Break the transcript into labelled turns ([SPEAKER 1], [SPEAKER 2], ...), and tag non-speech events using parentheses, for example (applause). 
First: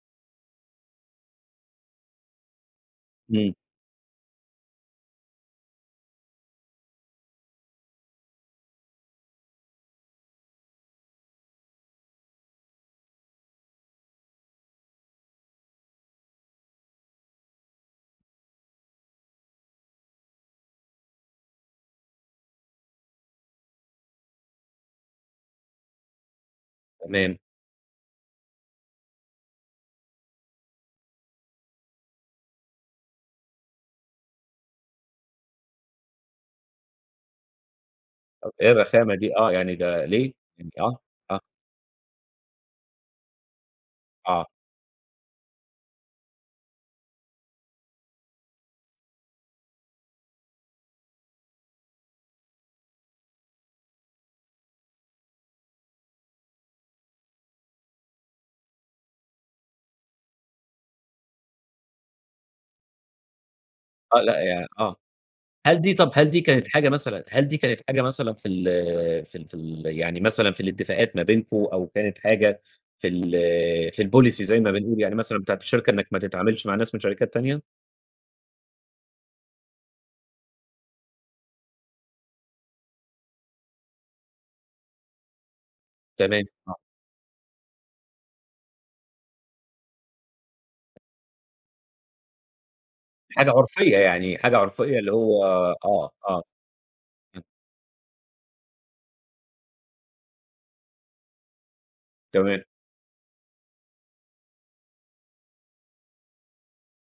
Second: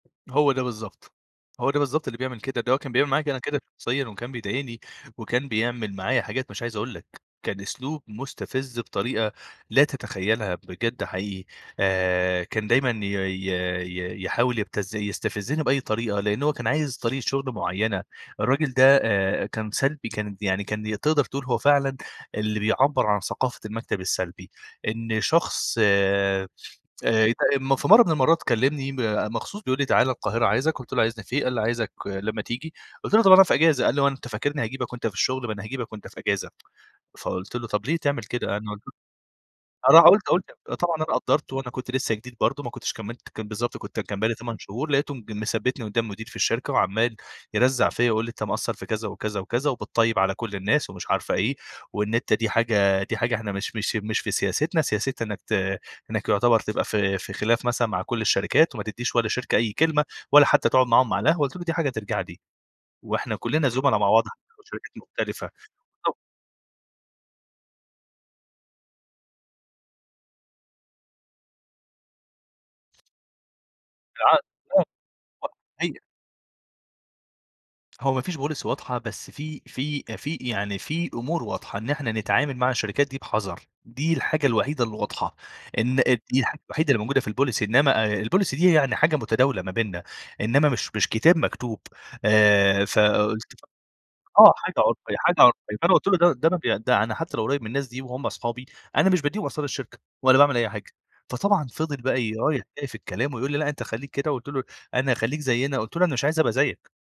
[SPEAKER 1] هو ده بالضبط. هو ده بالضبط اللي بيعمل كده. ده هو كان بيعمل معايا أنا
[SPEAKER 2] إمم.
[SPEAKER 1] كده شخصيًا، وكان بيضايقني وكان بيعمل معايا حاجات مش عايز أقول لك، كان أسلوب مُستفِز بطريقة لا تتخيّلها بجد حقيقي، آآ كان دايمًا ي ي ي يحاول يبتز يستفزِّني بأي طريقة، لإن هو كان عايز طريقة شغل معيّنة. الراجل ده آآ كان سلبي، كان يعني كان تقدر تقول هو فعلًا اللي بيعبَّر عن ثقافة المكتب السلبي. إن شخص آآ ات
[SPEAKER 2] تمام.
[SPEAKER 1] م في مرّة من المرّات كلّمني مخصوص بيقول لي: "تعال القاهرة عايزك." قُلت له: "عايزني في إيه؟" قال لي: "عايزك لمّا تيجي." قُلت له: "طب أنا في إجازة." قال لي: "هو أنت فاكرني هاجيبك وأنت في الشغل، ما أنا هاجيبك وأنت في إجازة." فقُلت له: "طب ليه تعمل
[SPEAKER 2] أ
[SPEAKER 1] كده؟"
[SPEAKER 2] إيه
[SPEAKER 1] أنا (unintelligible)
[SPEAKER 2] الرَخامة دي؟ آه. يعني ده ليه؟ يعني
[SPEAKER 1] طبعًا
[SPEAKER 2] آه.
[SPEAKER 1] أنا
[SPEAKER 2] آه.
[SPEAKER 1] قَدّرت وأنا كنت لسّه جديد برضه ما كنتش كمِّلت كان بالضبط كنت كان بقى لي
[SPEAKER 2] آه.
[SPEAKER 1] 8 شهور، لقيته م مثبّتني قُدّام المدير في الشركة وعمّال يرزّّع فيّا ويقول لي: "أنت مقصّر،" في كذا وكذا وكذا وبتطيّب على كل الناس ومش عارفة إيه، وإن أنت دي حاجة دي حاجة إحنا مش مش مش في سياستنا، سياستنا إنّك ت إنّك يعتبر تبقى في في خلاف مثلًا مع كل الشركات، وما تدّيش ولا شركة أي كلمة ولا حتّى تقعد معاهم على القهوة. قُلت له: "دي حاجة ترجع لي وإحنا كُلّنا زُملا مع
[SPEAKER 2] آه.
[SPEAKER 1] بعض (unintelligible)
[SPEAKER 2] لأ يا
[SPEAKER 1] وشركات
[SPEAKER 2] آه.
[SPEAKER 1] مختلفة."
[SPEAKER 2] هل دي طب
[SPEAKER 1] (unintelligible)
[SPEAKER 2] هل دي كانت حاجة مثلًا هل دي كانت حاجة مثلًا في ال في ال في ال يعني مثلًا في الاتفاقات ما بينكم، أو كانت حاجة في ال في
[SPEAKER 1] في
[SPEAKER 2] الpolicy زي ما بنقول،
[SPEAKER 1] العقد
[SPEAKER 2] يعني مثلًا بتاعة الشركة
[SPEAKER 1] (unintelligible)
[SPEAKER 2] إنّك ما تتعاملش مع ناس من شركات تانية؟
[SPEAKER 1] هو ما فيش policy واضحة بس في في في يعني في أمور واضحة، إن إحنا نتعامل مع الشركات دي بِحَذَر، دي الحاجة الوحيدة اللي واضحة. إن دي
[SPEAKER 2] تمام
[SPEAKER 1] الحاجة
[SPEAKER 2] آه.
[SPEAKER 1] الوحيدة اللي الموجودة في الpolicy، إنّما الpolicy دي يعني هي حاجة متداولة ما بيننا، إنّما مش مش كتاب مكتوب. آآ
[SPEAKER 2] حاجة
[SPEAKER 1] فقُلت له
[SPEAKER 2] عُرفيّة، يعني
[SPEAKER 1] آه.
[SPEAKER 2] حاجة
[SPEAKER 1] حاجة
[SPEAKER 2] عُرفيّة اللي
[SPEAKER 1] عُرفيّة، حاجة
[SPEAKER 2] هو
[SPEAKER 1] عرفية. فأنا قُلت
[SPEAKER 2] آه،
[SPEAKER 1] له: "ده
[SPEAKER 2] آه.
[SPEAKER 1] ده أنا ب حتّى لو قريّب من الناس دي وهُم صحابي، أنا مش بادّيهم أسرار الشركة ولا باعمل أي حاجة." فطبعًا فضل بقى ي
[SPEAKER 2] تمام.
[SPEAKER 1] رايح جاي في الكلام ويقول لي: "لأ أنت خلّيك كده." قُلت له: "أنا هاخلّيك زيّنا." قُلت له: "أنا مش عايز أبقى زيّك."